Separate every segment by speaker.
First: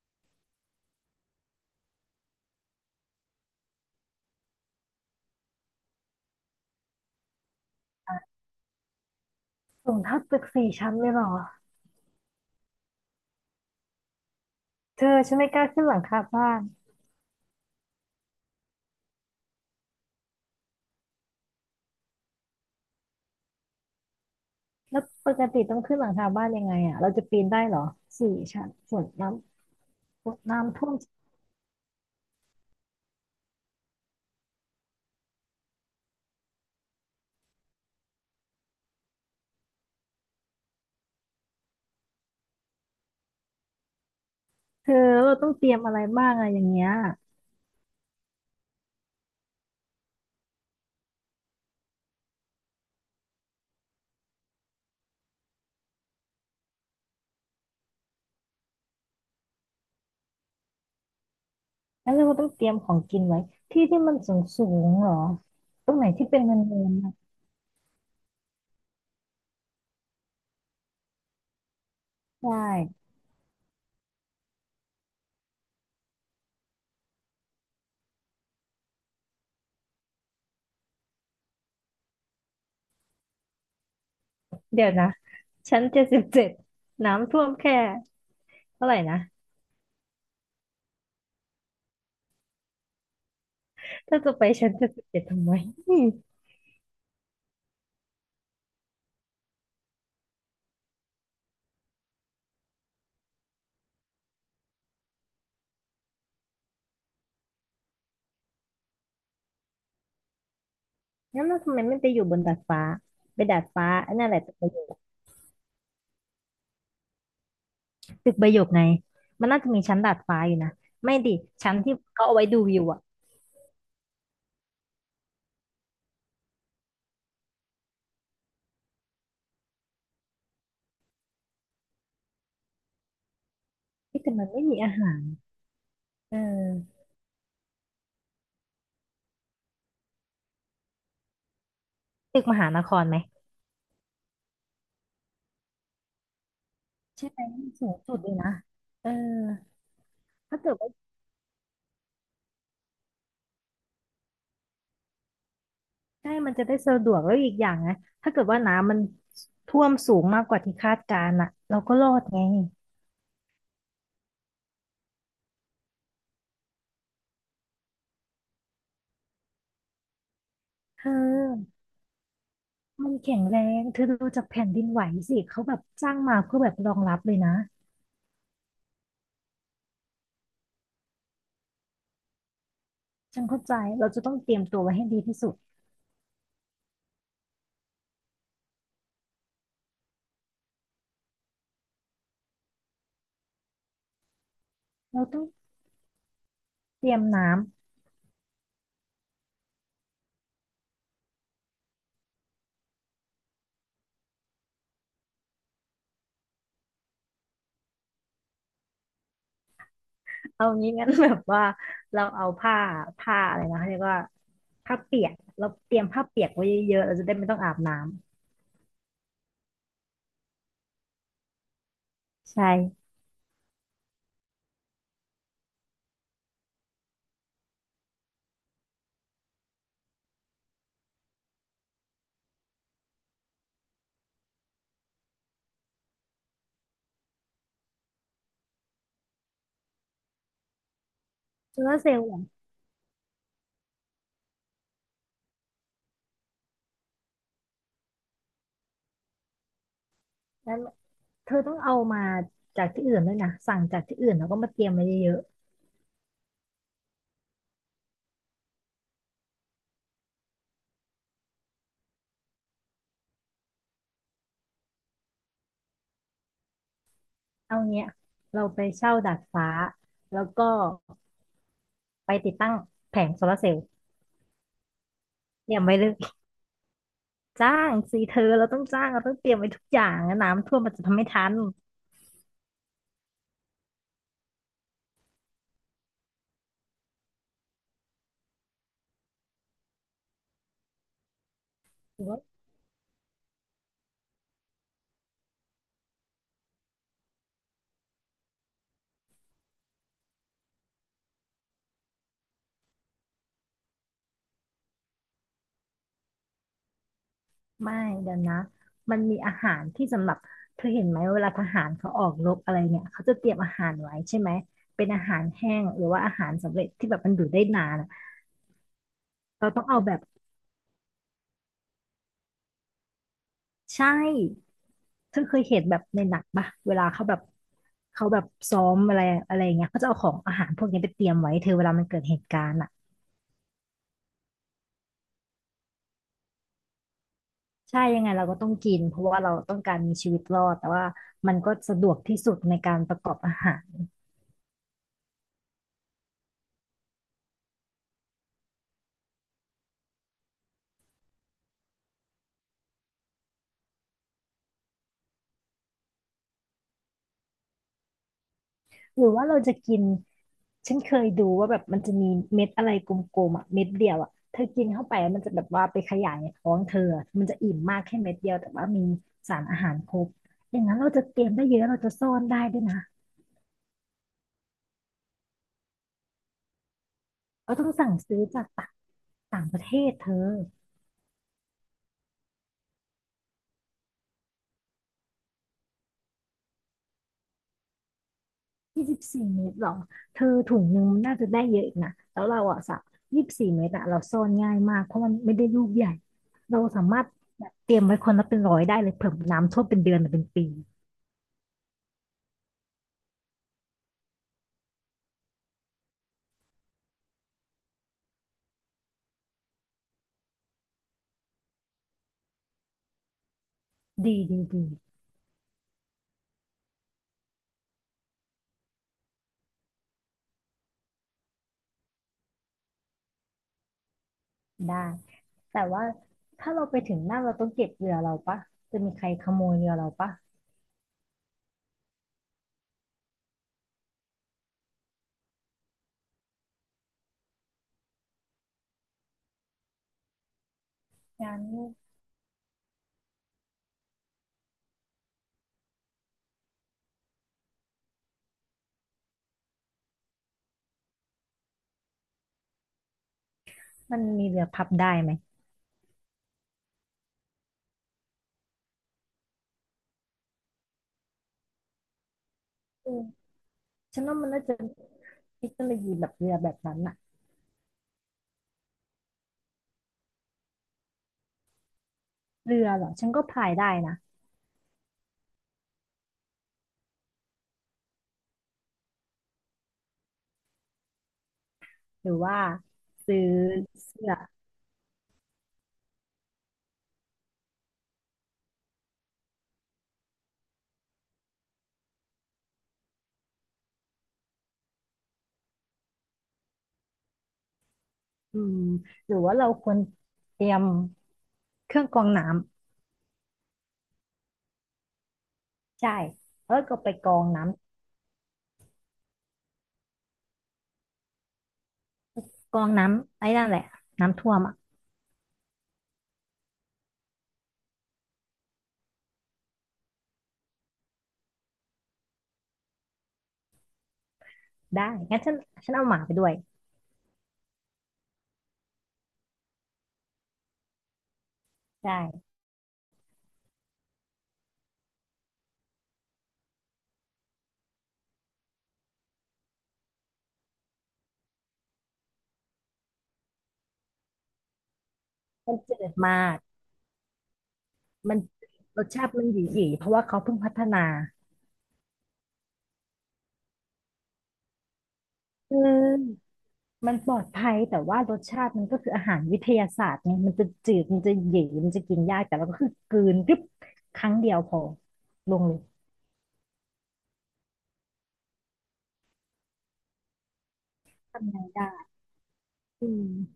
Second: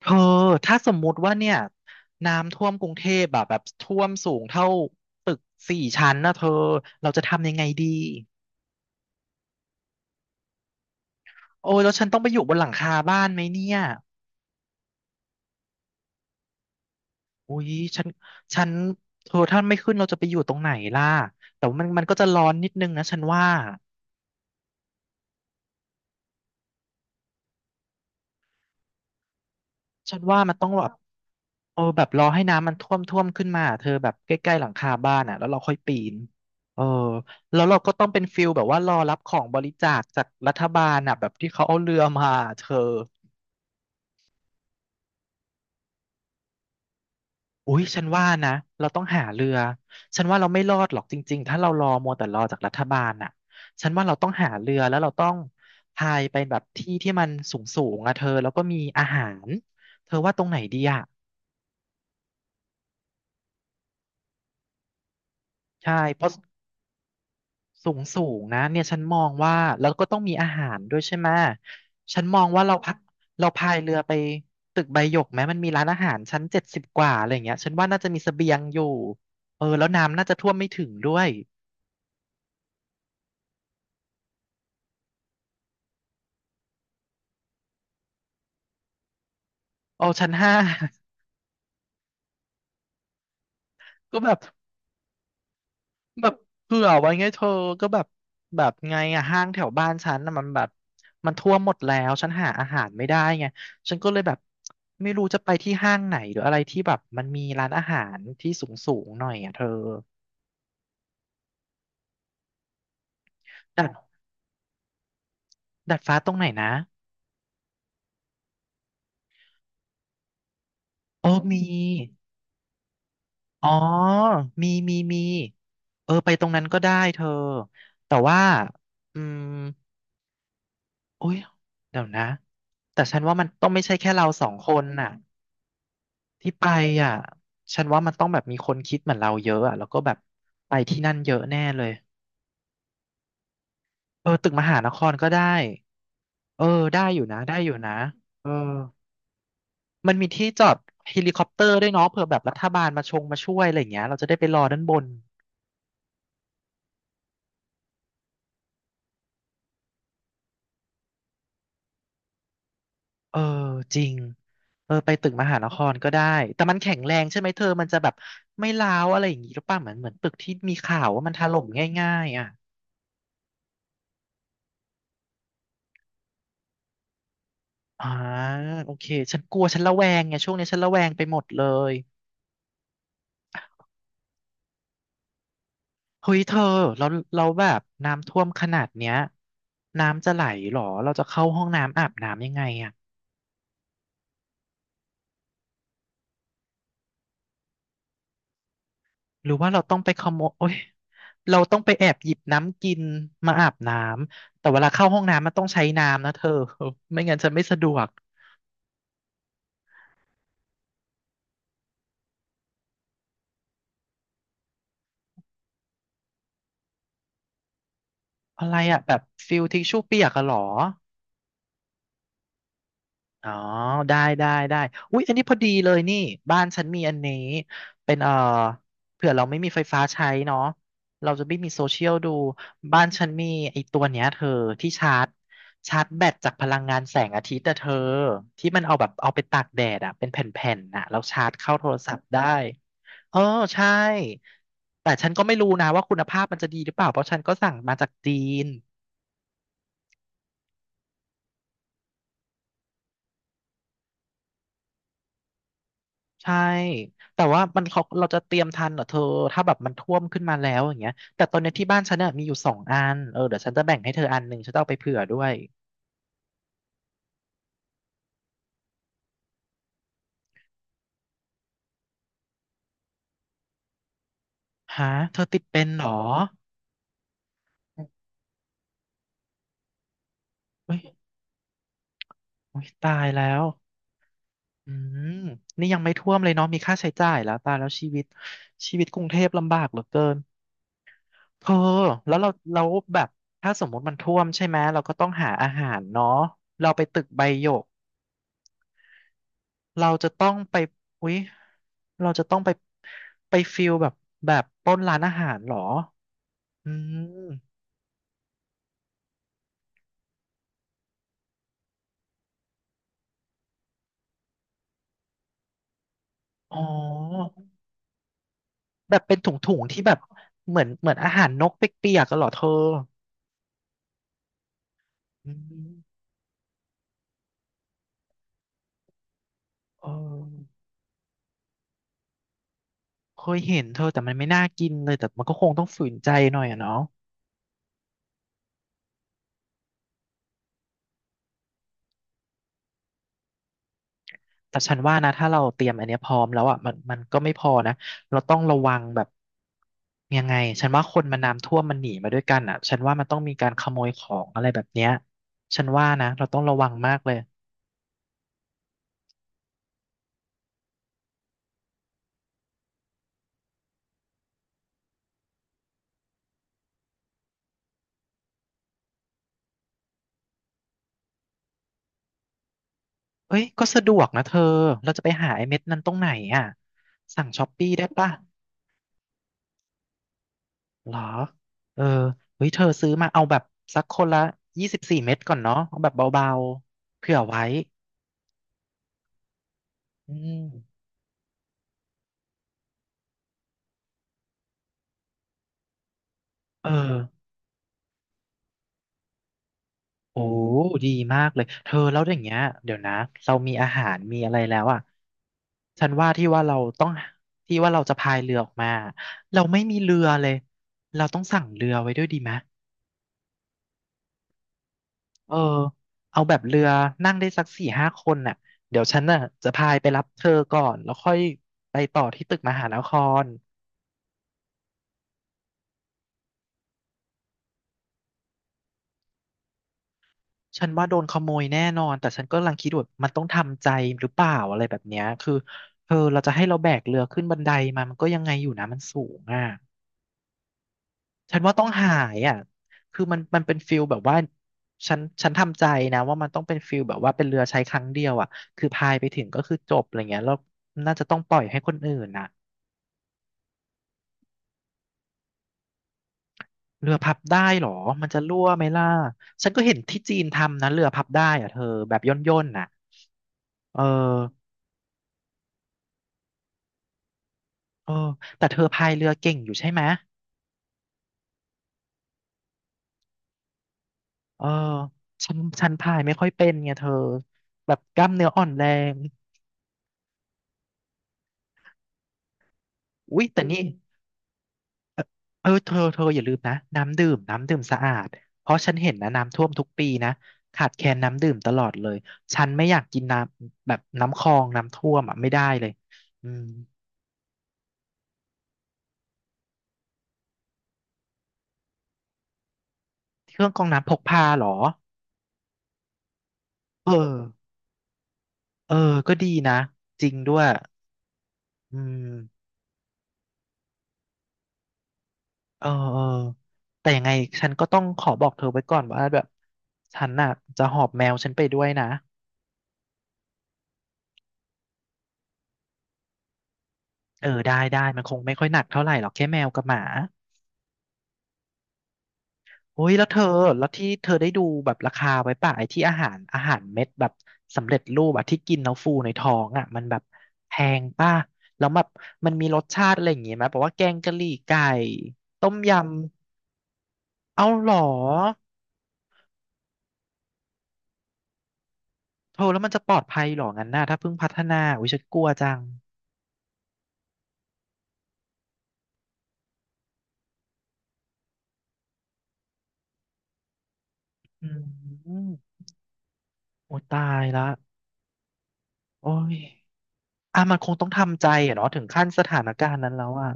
Speaker 1: เธอถ้าสมมุติว่าเนี่ยน้ำท่วมกรุงเทพแบบท่วมสูงเท่าตึกสี่ชั้นนะเธอเราจะทำยังไงดี
Speaker 2: สูงเท่าตึกสี่ชั้นเลยเหรอ
Speaker 1: โอ้ยแล้วฉันต้องไปอยู่บนหลังคาบ้านไหมเนี่ย
Speaker 2: เธอฉันไม่กล้าขึ้นหลังคาบ้าน
Speaker 1: อุ้ยฉันฉันเธอถ้าไม่ขึ้นเราจะไปอยู่ตรงไหนล่ะแต่ว่ามันก็จะร้อนนิดนึงนะฉันว่า
Speaker 2: แล้วปกติต้องขึ้นหลังคาบ้านยังไงอ่ะเราจะปีนได้เหรอสี่ชั้นฝนน้
Speaker 1: ฉันว่า
Speaker 2: ำ
Speaker 1: มันต้อง
Speaker 2: น้ำ
Speaker 1: แบ
Speaker 2: ท่
Speaker 1: บ
Speaker 2: วม
Speaker 1: เออแบบรอให้น้ำมันท่วมขึ้นมาเธอแบบใกล้ๆหลังคาบ้านอ่ะแล้วเราค่อยปีนเออแล้วเราก็ต้องเป็นฟิลแบบว่ารอรับของบริจาคจากรัฐบาลอ่ะแบบที่เขาเอาเรือมาเธอ
Speaker 2: เธอเราต้องเตรียมอะไรบ้างอะอย่างเงี้ย
Speaker 1: อุ้ยฉันว่านะเราต้องหาเรือฉันว่าเราไม่รอดหรอกจริงๆถ้าเรารอมัวแต่รอจากรัฐบาลน่ะฉันว่าเราต้องหาเรือแล้วเราต้องพายไปแบบที่ที่มันสูงสูงอะเธอแล้วก็มีอาหารเธอว่าตรงไหนดีอะ
Speaker 2: แล้วเราต้องเตรียมของกินไว้ที่ที่มันสูงสูงเหรอตร
Speaker 1: ใช่
Speaker 2: งไหน
Speaker 1: เพ
Speaker 2: ที่
Speaker 1: ราะ
Speaker 2: เป็นเนินๆนะ
Speaker 1: สูงสูงนะเนี่ยฉันมองว่าแล้วก็ต้องมีอาหารด้วยใช่ไหมฉันมอง
Speaker 2: ใช่
Speaker 1: ว่าเราพักเราพายเรือไปตึกใบหยกไหมมันมีร้านอาหารชั้น70กว่าอะไรอย่างเงี้ยฉันว่าน่าจะมีเสบียงอยู่เออแล้วน้ำน่าจะท่วมไม่ถึงด้วย
Speaker 2: เดี๋ยวนะชั้นเจ็ดสิบเจ็ดน้ำท่วมแค่เท่าไหร่นะ
Speaker 1: เอาชั้นห้า ก็
Speaker 2: ถ้า
Speaker 1: แบ
Speaker 2: จะ
Speaker 1: บ
Speaker 2: ไปชั้นเจ็ดสิบเจ็ดทำไม
Speaker 1: แบบเผื่อไว้ไงเธอก็แบบแบบไงอะห้างแถวบ้านฉันน่ะมันแบบมันท่วมหมดแล้วฉันหาอาหารไม่ได้ไงฉันก็เลยแบบไม่รู้จะไปที่ห้างไหนหรืออะไรที่แบบมันมีร้านอาหารที่สูงสูงหน่อยอ่ะเธอ
Speaker 2: งั้นเราทำไมไม่ไปอยู่บนดาดฟ้าไปดาด
Speaker 1: ดา
Speaker 2: ฟ้า
Speaker 1: ด
Speaker 2: อันนั่นแหละจะไป
Speaker 1: ดาดฟ้าตรงไหนนะ
Speaker 2: ตึกใบหยกไง มันน่าจะมีชั้นดาดฟ้าอยู่นะ ไม่
Speaker 1: โอ้
Speaker 2: ดิ
Speaker 1: มี
Speaker 2: ชั้นที่เขาเอาไว้ดูวิวอ่ะ
Speaker 1: อ๋อมี เออไปตรงนั้นก็ได้เธอ แต่ว่าอืมโอ้ยเดี๋ยวนะแต่ฉันว่ามันต้องไม่ใช่แค่
Speaker 2: ที่
Speaker 1: เรา
Speaker 2: แต่
Speaker 1: ส
Speaker 2: มั
Speaker 1: อ
Speaker 2: น
Speaker 1: ง
Speaker 2: ไม่
Speaker 1: ค
Speaker 2: มี
Speaker 1: น
Speaker 2: อา
Speaker 1: น่ะ
Speaker 2: หารเ
Speaker 1: ที่ไป
Speaker 2: ออ
Speaker 1: อ่ะฉันว่ามันต้องแบบมีคนคิดเหมือนเราเยอะอ่ะแล้วก็แบบไปที่นั่นเยอะแน่เลย
Speaker 2: ตึกมหานครไหม
Speaker 1: เออตึกมหานครก็ได้ เออได้อยู่
Speaker 2: ใช่ไห
Speaker 1: นะ
Speaker 2: ม
Speaker 1: ได้อยู่
Speaker 2: สู
Speaker 1: นะ
Speaker 2: งสุดเลย
Speaker 1: เอ
Speaker 2: นะ
Speaker 1: อ
Speaker 2: เออ
Speaker 1: มันมีที่
Speaker 2: ถ้า
Speaker 1: จ
Speaker 2: เกิ
Speaker 1: อ
Speaker 2: ด
Speaker 1: ด
Speaker 2: ว่า
Speaker 1: เฮลิคอปเตอร์ด้วยเนาะเผื่อแบบรัฐบาลมาช่วยอะไรอย่างเงี้ยเราจะได้ไปรอด้านบน
Speaker 2: ใช่มันจะได้สะดวกแล้วอีกอย่างนะถ้าเกิดว่าน้ำมันท่วมสูงมากกว่าที่คาดการณ์อ่ะเราก็รอดไง
Speaker 1: เออจริงเออไปตึกมหานครก็ได้แต่มันแข็งแรงใช่ไหมเธอมันจะแบบไม่ร้าวอะไรอย่างงี้หรือเปล่าเหมือนตึกที่มีข่า
Speaker 2: เธ
Speaker 1: วว่ามันถล่ม
Speaker 2: อ
Speaker 1: ง่ายๆอ่ะ
Speaker 2: มันแข็งแรงเธอดูจากแผ่นดินไหวสิ เขาแบบสร้างมาเพื่อแบบรองรับเลยนะ
Speaker 1: อ่าโอเคฉันกลัวฉันระแวงไงช่วงนี้ฉันระแวงไปหมดเลย
Speaker 2: ฉันเข้าใจเราจะต้องเตรียมตัวไว้ให้ดีที่สุด
Speaker 1: เฮ้ยเธอเราเราแบบน้ำท่วมขนาดเนี้ยน้ำจะไหลเหรอเราจะเข้าห้องน้ำอาบน้ำยังไงอ่ะ
Speaker 2: เราต้องเตรียมน้ำ
Speaker 1: หรือว่าเราต้องไปขโมยโอ้ยเราต้องไปแอบหยิบน้ำกินมาอาบน้ำแต่เวลาเข้าห้องน้ำมันต้องใช้น้ำนะเธอ ไม่งั้นฉันไม่สะดวก
Speaker 2: เอางี้งั้นแบบว่าเราเอาผ้าอะไรนะเขาเรียกว่าผ้าเปียกเราเตรียมผ้าเปียกไว้เยอะๆเราจะได้ไม่ต้องอาบน้
Speaker 1: อะไรอ่ะแบบฟิลทิชชู่เปียกอะเหรอ
Speaker 2: ำใช่
Speaker 1: อ๋อได้ได้ได้อุ๊ยอันนี้พอดีเลยนี่บ้านฉันมีอันนี้เป็นเผื่อเราไม่มีไฟฟ้าใช้เนาะเราจะไม่มีโซเชียลดูบ้านฉันมีไอ้ตัวเนี้ยเธอที่ชาร์จแบตจากพลังงานแสงอาทิตย์แต่เธอที่มันเอาแบบเอาไปตากแดดอะเป็นแผ่นๆน่ะแล้วชาร์จเข้า
Speaker 2: โซ
Speaker 1: โท
Speaker 2: ลา
Speaker 1: ร
Speaker 2: ร์เซ
Speaker 1: ศั
Speaker 2: ล
Speaker 1: พ
Speaker 2: ล์
Speaker 1: ท์
Speaker 2: อย่า
Speaker 1: ได้
Speaker 2: ง
Speaker 1: เออใช่แต่ฉันก็ไม่รู้นะว่าคุณภาพมันจะดีหรือเปล่าเพราะฉันก็สั่งมาจากจีน
Speaker 2: นั้นเธอต้องเอามาจากที่อื่นด้วยนะสั่งจากที่อื่นแล้วก็มาเตรียมไว้เยอะ
Speaker 1: ใช่แต่ว่ามันเขาเราจะเตรียมทันเหรอเธอถ้าแบบมันท่วมขึ้นมาแล้วอย่างเงี้ยแต่ตอนเนี้ยที่บ้านฉันเน่ยมีอยู่สองอันเออเดี๋ยวฉันจะแบ่งให้เธออันหนึ่งฉันจะเอาไปเผื่อด้วย
Speaker 2: ๆเอาเงี้ยเราไปเช่าดาดฟ้าแล้วก็ไปติดตั้งแผงโซลาร์เซลล์
Speaker 1: ฮะเธอติด
Speaker 2: เตรีย
Speaker 1: เป็
Speaker 2: ม
Speaker 1: น
Speaker 2: ไว้
Speaker 1: เหร
Speaker 2: เล
Speaker 1: อ
Speaker 2: ย จ้างสิเธอเราต้องจ้างเราต้องเตรียมไว้ทุกอย่างนะน้ำท่วมมัน
Speaker 1: เฮ้ย
Speaker 2: จะทำไม่ทัน
Speaker 1: โอ้ยตายแล้วอืมนี่ยังไม่ท่วมเลยเนาะมีค่าใช้จ่ายแล้วตายแล้วชีวิตกรุงเทพลำบากเหลือเกินเธอแล้วเราแบบถ้าสมมติมันท่วมใช่ไหมเราก็ต้องหาอาหารเนาะเราไปตึกใบหยก เราจะต้องไปอุ๊ยเราจะต้องไปไปฟิลแบบแบบปล้นร้านอาหารเหรออืม
Speaker 2: ไม่เดี๋ยวนะ มันมีอาหารที่สำหรับเธอเห็นไหมเวลาทหารเขาออกรบอะไรเนี่ยเขาจะเตรียมอาหารไว้ใช่ไหมเป็นอาหารแห้งหรือว่าอาหาร
Speaker 1: อ๋
Speaker 2: สำ
Speaker 1: อ
Speaker 2: เร็จที่แบบมันอยู่ได้นานอะ
Speaker 1: แบบเป็นถ
Speaker 2: เรา
Speaker 1: ุง
Speaker 2: ต้อง
Speaker 1: ๆ
Speaker 2: เอา
Speaker 1: ที่แบ
Speaker 2: แบ
Speaker 1: บ
Speaker 2: บ
Speaker 1: เหมือนอาหารนกเปียกๆกันเหรอเธอ
Speaker 2: ใช่เธอ
Speaker 1: อื
Speaker 2: เคยเห็นแบบใน
Speaker 1: ม
Speaker 2: หนังปะเวลาเขาแบบเขาแบบซ้อมอะไรอะไรอย่างเงี้ยเขา
Speaker 1: เอ
Speaker 2: จะเอาของอาหาร
Speaker 1: อ
Speaker 2: พวกนี้ไปเตรียมไว้เธอเวลามันเกิดเหตุการณ์อ่ะ
Speaker 1: เคยเห็นเธอแต่มันไม่น่ากินเลยแต่มันก็คงต้องฝืนใจหน่อยอะเนาะ
Speaker 2: ใช่ยังไงเราก็ต้องกินเพราะว่าเราต้องการมีชีวิตรอดแต่ว่ามันก็สะดวกที่สุดในการประกอบอาหาร
Speaker 1: แต่ฉันว่านะถ้าเราเตรียมอันเนี้ยพร้อมแล้วอ่ะมันก็ไม่พอนะเราต้องระวังแบบยังไงฉันว่าคนมันน้ำท่วมมันหนีมาด้วยกันอ่ะฉันว่ามันต้องมีการขโมยของอะไรแบบเนี้ยฉันว่านะเราต้องระวังมากเลย
Speaker 2: หรือว่าเราจะกิน ฉันเคยดูว่าแบบมันจะมีเม็ดอะไรกลมๆอ่ะเม็ดเดียวอ่ะเธอกินเข้าไปแล้วมันจะแบบว่าไปขยายในท้องเธออะมันจะอิ่มมากแค่เม็ดเดียวแต่ว่ามีสารอาหารครบอย่างนั้นเราจะเตรียมได้เยอะเราจะซ่อนได้ด้วยนะ
Speaker 1: เอ้ยก็สะดวกนะเธอเราจะไปหาไอ้เม็ดนั้นตรงไหนอ่ะสั่งช้อป
Speaker 2: เราต้อ
Speaker 1: ปี้
Speaker 2: ง
Speaker 1: ได้
Speaker 2: สั่ง
Speaker 1: ปะ
Speaker 2: ซื้อจากต่างต่างประเทศเธอ
Speaker 1: เหรอเออเฮ้ยเธอซื้อมาเอาแบบสักคนละ24เม็ดก่อนเนาะเอาแบบเบาๆเผื่อไว้
Speaker 2: ยี่สิบสี่เม็ดหรอ
Speaker 1: อื
Speaker 2: เธอ
Speaker 1: ม
Speaker 2: ถุงนึงน่าจะได้เยอะอีกนะแล้วเราอ่ะสักยี่สิบสี่เม็ดอ่ะเราซ่อนง่ายมากเพราะมันไม่ได้ลูกใหญ่เรา
Speaker 1: เอ
Speaker 2: สามารถ
Speaker 1: อ
Speaker 2: แบบเตรียมไว้คนละเป็นร้อยได้เลยเผื่อน้ำท่วมเป็นเดือนหรือ
Speaker 1: โอ้
Speaker 2: เป็นปี
Speaker 1: ดีมากเลยเธอแล้วอย่างเงี้ยเดี๋ยวนะเรามีอาหารมีอะไรแล้วอ่ะฉันว่าที่ว่าเราต้องที่ว่าเราจะพายเรือออกมาเราไม่มีเรือเลยเราต้องสั่งเรือไว้ด้วยดีไหม
Speaker 2: ดีดีดี
Speaker 1: เออเอาแบบเรือนั่งได้สัก4-5คนน่ะเดี๋ยวฉันน่ะจะพายไปรับเธอก่อนแล้วค่อยไปต่อที่ตึกมหานคร
Speaker 2: ได้แต่ว่าถ้าเราไปถึงหน้าเราต้องเก็บเรือเราปะจะมีใครขโมยเรือเราปะ
Speaker 1: ฉันว่าโดนขโมยแน่นอนแต่ฉันก็กำลังคิดว่ามันต้องทำใจหรือเปล่าอะไรแบบเนี้ยคือเธอเราจะให้เราแบกเรือขึ้นบันไดมามันก็ยังไงอยู่นะมันสูงอ่ะฉั
Speaker 2: งั้
Speaker 1: น
Speaker 2: น
Speaker 1: ว่าต้องหายอ่ะคือมันเป็นฟิลแบบว่าฉันทำใจนะว่ามันต้องเป็นฟิลแบบว่าเป็นเรือใช้ครั้งเดียวอ่ะคือพายไปถึงก็คือจบอะไรเงี้ยแล้วน่าจะต้องปล่อยให้คนอื่นน่ะ
Speaker 2: มันมีเรือพับได้ไหม
Speaker 1: เรือพับได้เหรอมันจะรั่วไหมล่ะฉันก็เห็นที่จีนทำนะเรือพับได้อ่ะเธอแบบย่นๆน่ะ
Speaker 2: เออ
Speaker 1: เออ
Speaker 2: ฉันว่ามันน่าจะเทคโนโลยีแบบเรือแบบนั้นอะ
Speaker 1: เออแต่เธอพายเรือเก่งอยู่ใช่ไหม
Speaker 2: เรือเหรอฉันก็พายได้นะ
Speaker 1: เออฉันพายไม่ค่อยเป็นไงเธอแบบกล้ามเนื้ออ่อนแรง
Speaker 2: หรือว่าซื้
Speaker 1: อุ๊
Speaker 2: อ
Speaker 1: ยแต่นี่
Speaker 2: เสื้อ
Speaker 1: เออเธออย่าลืมนะน้ำดื่มน้ำดื่มสะอาดเพราะฉันเห็นนะน้ำท่วมทุกปีนะขาดแคลนน้ำดื่มตลอดเลยฉันไม่อยากกินน้ำแบบน้ำคลองน้ำท่วมอ่ะไม่ได้เลยอืม
Speaker 2: อืมหรือว่าเราควรเตรียมเครื่องกรองน้
Speaker 1: เครื่องกรองน้ำพกพาเหรอ
Speaker 2: ำใช่แล้วก็ไป
Speaker 1: เออ
Speaker 2: กรองน้
Speaker 1: เออก็ดีนะจริงด้วยอืม
Speaker 2: ำกรองน้ำไอ้นั่นแหละน้ำท่วมอะ
Speaker 1: เออเออแต่ยังไงฉันก็ต้องขอบอกเธอไว้ก่อนว่าแบบฉันน่ะจะหอบแมวฉันไปด้วยนะ
Speaker 2: ได้งั้นฉันเอาหมาไปด้วย
Speaker 1: เออได้ได้ มันคงไม่ค่อยหนักเท่าไหร่หรอกแค่แมวกับหมา
Speaker 2: ได้
Speaker 1: โอ้ยแล้วเธอ แล้วที่เธอได้ดูแบบราคาไว้ป่ะไอ้ที่อาหารเม็ดแบบสำเร็จรูปอะที่กินแล้วฟูในท้องอะมันแบบแพงป่ะแล้วแบบมันมีรสชาติอะไรอย่างงี้ไหมแบบว่าแกงกะหรี่ไก่ต้
Speaker 2: ฉั
Speaker 1: ม
Speaker 2: น
Speaker 1: ย
Speaker 2: เจืดมาก
Speaker 1: ำ เอาหรอ
Speaker 2: มันรสชาติมันหยีๆยเพราะว่าเขาเพิ่งพัฒนา
Speaker 1: เธอแล้วมันจะปลอดภัยหรองั้นน่ะถ้าเพิ่งพัฒนาอุ้ยฉันกลัวจั
Speaker 2: คื
Speaker 1: ง
Speaker 2: อมันปลอดภัยแต่ว่ารสชาติมันก็คืออาหารวิทยาศาสตร์ไงมันจะจืดมันจะเหยีมันจะกินยากแต่เราก็คือกลืนกรึบครั้งเดียว
Speaker 1: อื
Speaker 2: พอ
Speaker 1: ม
Speaker 2: ลงเลย
Speaker 1: โอ้ตายละโอ้ยอ่ะมันคงต้องทำใจ
Speaker 2: ทำไง
Speaker 1: อะเนาะถึ
Speaker 2: ได้
Speaker 1: งขั้นสถานการณ์
Speaker 2: อื
Speaker 1: นั้นแล้
Speaker 2: ม
Speaker 1: วอะ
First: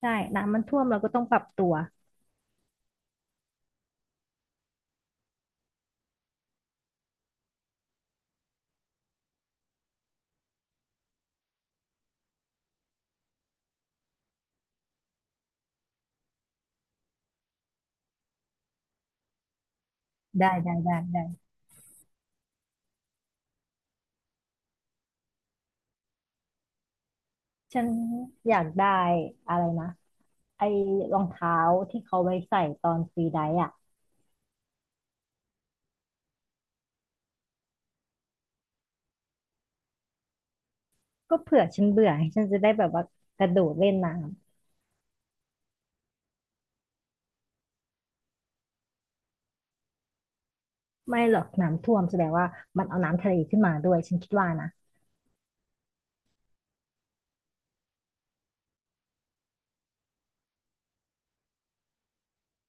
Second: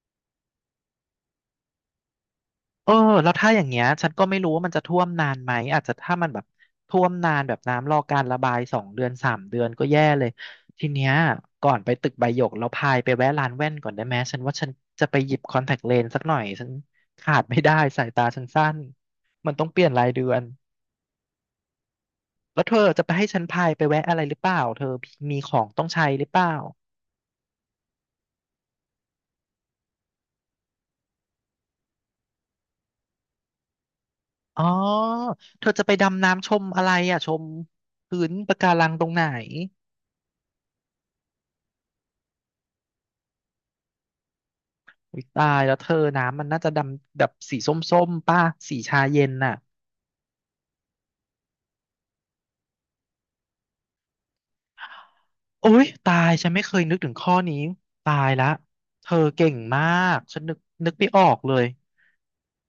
Speaker 2: ใช่ น้ำมันท่วมเราก็ต้องปรับตัว
Speaker 1: เออแล้วถ้าอย่างเงี้ยฉันก็ไม่รู้ว่ามันจะท่วมนานไหมอาจจะถ้ามันแบบท่วมนานแบบน้ำรอการระบาย2 เดือน 3 เดือนก็แย่เลยทีเนี้ยก่อนไปตึกใบหยกเราพายไปแวะร้านแว่นก่อนได้ไหมฉันว่าฉันจะไปหยิบคอนแทคเลนส์สักหน่อยฉันขาดไม่ได้สายตาฉันสั้นมันต้องเปลี่ยนรายเดือน
Speaker 2: ได้ได้ได้ได้
Speaker 1: แล้วเธอจะไปให้ฉันพายไปแวะอะไรหรือเปล่าเธอมีของต้องใช้หรือเปล่า
Speaker 2: ฉันอยากได้อะไรนะไอ้รองเท้าที่เขาไว้ใส่ตอนฟรีไดฟ์อ่ะ
Speaker 1: อ๋อเธอจะไปดำน้ำชมอะไรอ่ะชมพื้นปะการังตรงไหน
Speaker 2: ก็เผื่อฉันเบื่อให้ฉันจะได้แบบว่ากระโดดเล่นน้ำ
Speaker 1: อุ๊ยตายแล้วเธอน้ำมันน่าจะดำแบบสีส้มๆป่ะสีชาเย็นน่ะ
Speaker 2: ไม่หรอกน้ำท่วมแสดงว่ามันเอาน้ำทะเลขึ้นมาด้วยฉันคิดว่านะ
Speaker 1: โอ๊ยตายฉันไม่เคยนึกถึงข้อนี้ตายละเธอเก่งมากฉันนึกไม่ออกเลย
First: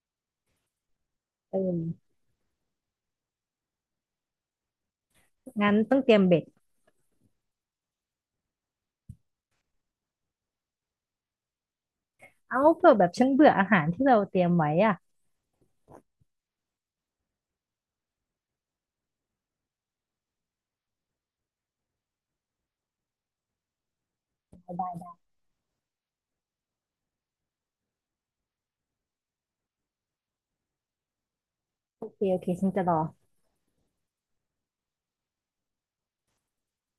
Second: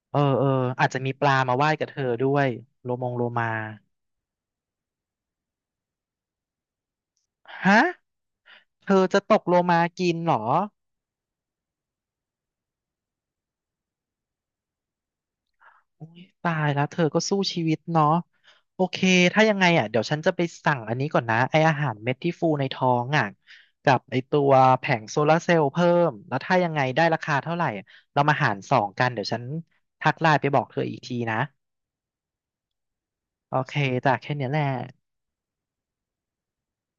Speaker 1: เออเอออาจจะมีปลามา
Speaker 2: เอ
Speaker 1: ว่ายกับเธอ
Speaker 2: อ
Speaker 1: ด้วยโลมงโลมา
Speaker 2: งั้นต้องเตรียมเบ็ด
Speaker 1: ฮะเธอจะตกโลมากินเหรอ
Speaker 2: เอาเผื่อแบบฉันเบื่ออาหารที่เราเตรียมไว้อะ
Speaker 1: อุ๊ยตายแล้วเธอก็สู้ชีวิตเนาะโอเคถ้ายังไงอ่ะเดี๋ยวฉันจะไปสั่งอันนี้ก่อนนะไออาหารเม็ดที่ฟูในท้องอ่ะกับไอตัวแผงโซลาร์เซลล์เพิ่มแล้วถ้ายังไงได้ราคาเท่าไหร่เรามาหารสองกันเดี๋ยวฉันทักไลน์ไปบอกเธออีกทีนะ
Speaker 2: โอเคโอเคฉันจะรอ
Speaker 1: โอเคจ้ะแค่เนี้ยแหละ